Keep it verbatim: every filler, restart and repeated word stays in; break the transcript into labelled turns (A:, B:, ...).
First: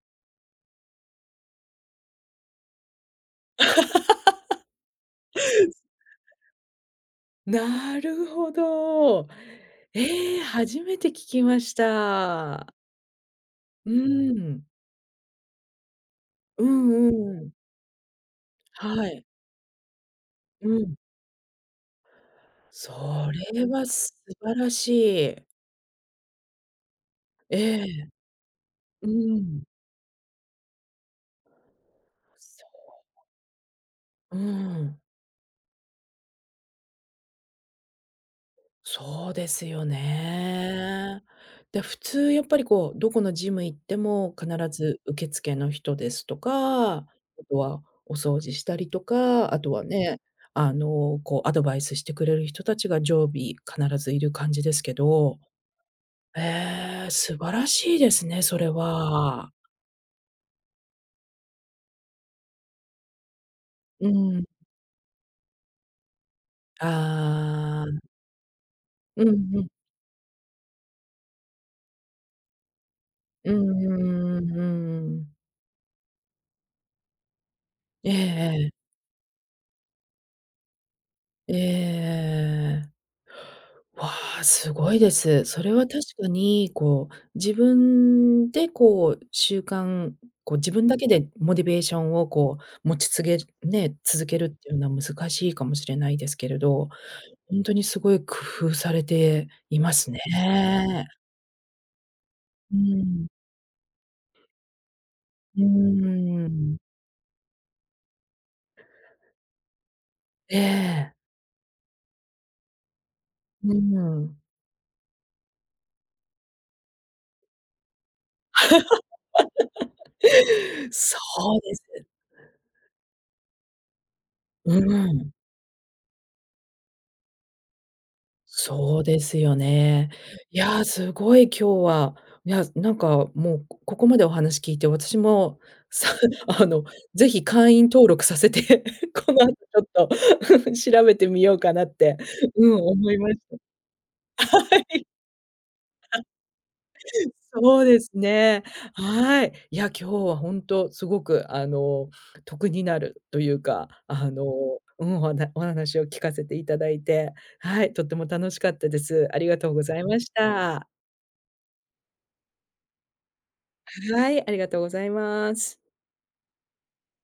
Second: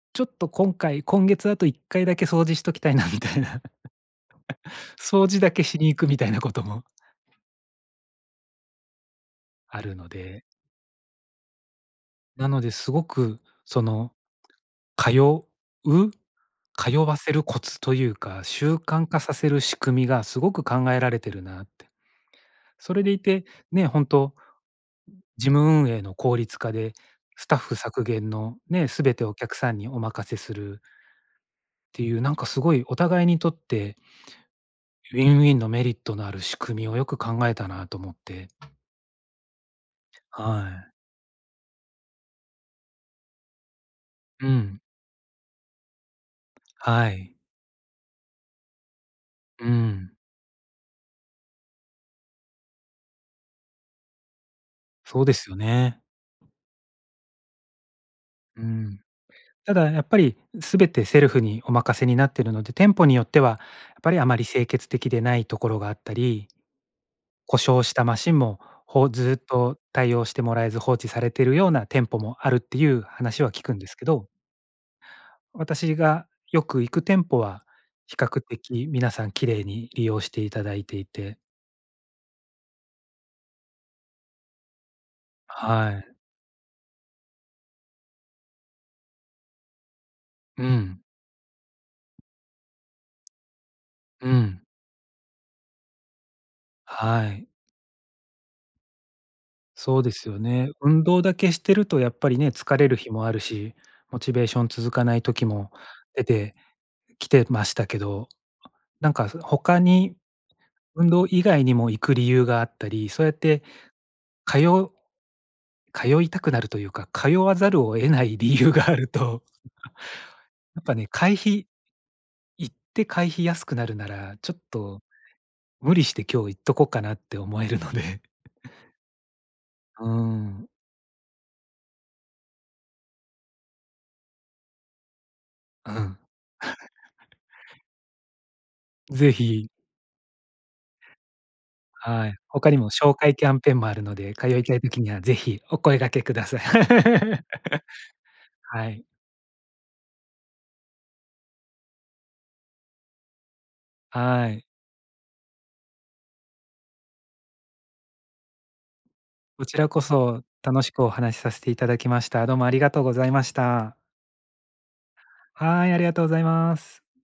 A: ちょっと今回、今月あといっかいだけ掃除しときたいなみたいな、掃除だけしに行くみたいなことも
B: なるほど。
A: あるの
B: え
A: で。
B: え、初めて聞きまし
A: なので、
B: た。
A: すごくそ
B: う
A: の、
B: ーん。
A: 通う
B: う
A: 通わ
B: ん
A: せ
B: う
A: る
B: ん。
A: コツというか、習慣
B: は
A: 化
B: い。
A: させる仕組みがすごく
B: う
A: 考
B: ん。
A: えられてるなって。
B: そ
A: それでいて、
B: れは
A: ね、ほん
B: 素
A: と、
B: 晴らしい。
A: 事務運営の効率化で、スタッフ
B: え
A: 削
B: え。
A: 減の、ね、す
B: う
A: べてお客
B: ん。
A: さんにお任せするっていう、なんかす
B: そ
A: ごいお
B: う。
A: 互いにとって
B: うん。
A: ウィンウィンのメリットのある仕組みをよく考えたなと思って。
B: そうですよ
A: はい。
B: ね。で、普通やっぱりこう、どこのジム行っても、
A: う
B: 必
A: ん。
B: ず受付の人ですとか、あ
A: はい。
B: とはお掃除したりとか、あ
A: う
B: とは
A: ん。
B: ね、あの、こうアドバイスしてくれる人達が常備必ずいる感じですけ
A: そうで
B: ど。
A: すよね。
B: へえ、素晴らしいですね、そ
A: う
B: れ
A: ん。
B: は。
A: ただやっぱり、全てセルフにお任せになってるので、店舗によっては、やっ
B: う
A: ぱりあま
B: ん。
A: り清潔的でないところがあったり、故障
B: あ
A: し
B: あ。
A: たマシンも、ほず
B: うん
A: ーっ
B: うん。
A: と対応してもらえず、放置されているような店舗もあるっていう話は
B: う
A: 聞
B: ん
A: くんですけど。
B: うんうんうんうんうん。
A: 私がよく行く店舗は、
B: ええ
A: 比較
B: ええ。
A: 的皆さん綺麗に利用していただいていて。
B: ええええええええええ。わあ、すごいです。それは
A: は
B: 確
A: い。
B: かに、こう、自分でこう、習慣こう
A: う
B: 自分だ
A: ん。
B: けでモティベーションをこう、持ちつげね、続
A: う
B: けるっ
A: ん。
B: ていうのは難しいかもしれないですけど、
A: はい。
B: ほんとにすごい工夫されていま
A: そう
B: す
A: で
B: ね。
A: すよね。運動だけしてるとやっぱりね、
B: う
A: 疲れる日も
B: ん。
A: あるし、モチベーション続かない時
B: う
A: も出
B: ー
A: て
B: ん。
A: きてましたけど、なんか、ふ他に
B: え
A: 運
B: え。
A: 動以外にも行く理由があったり、そうやって
B: うん。
A: 通う通いたくなるというか、通わざるを得ない理由があると、やっ ぱね、
B: そ
A: 会
B: う
A: 費
B: です。
A: 行って会費安くなるなら、ちょっ
B: う
A: と
B: ん。
A: 無理して今日行っとこっかなって思えるので。
B: そうですよ
A: うー
B: ね。い
A: ん。
B: や、すごい、今日は、いや、なんかもう、こここまでお話聞いて、私も、
A: う
B: さ
A: ん。
B: あの、是 非会員登録させて、
A: 是
B: この後ち
A: 非。
B: ょっと 調べてみようかなって、
A: はい。
B: う
A: 他
B: ん、
A: にも
B: 思
A: 紹
B: いま
A: 介
B: し
A: キャンペーンもあるので、通
B: た。あ、
A: いた
B: は
A: い時
B: い。
A: には是非お声がけ
B: あ
A: ください。
B: そうですね。
A: はい。
B: はい。いや、今日はほんと、すごくあの、得になるというか、あの、
A: はい。
B: うん、ほなお話を聞かせていただいて、はい、とても楽しかったです。ありが
A: こ
B: とう
A: ち
B: ご
A: ら
B: ざ
A: こ
B: いまし
A: そ、楽
B: た。
A: しくお話しさせていただきました。どうもありがとうございました。
B: はい、ありがとうございます。
A: はい、ありがとうございます。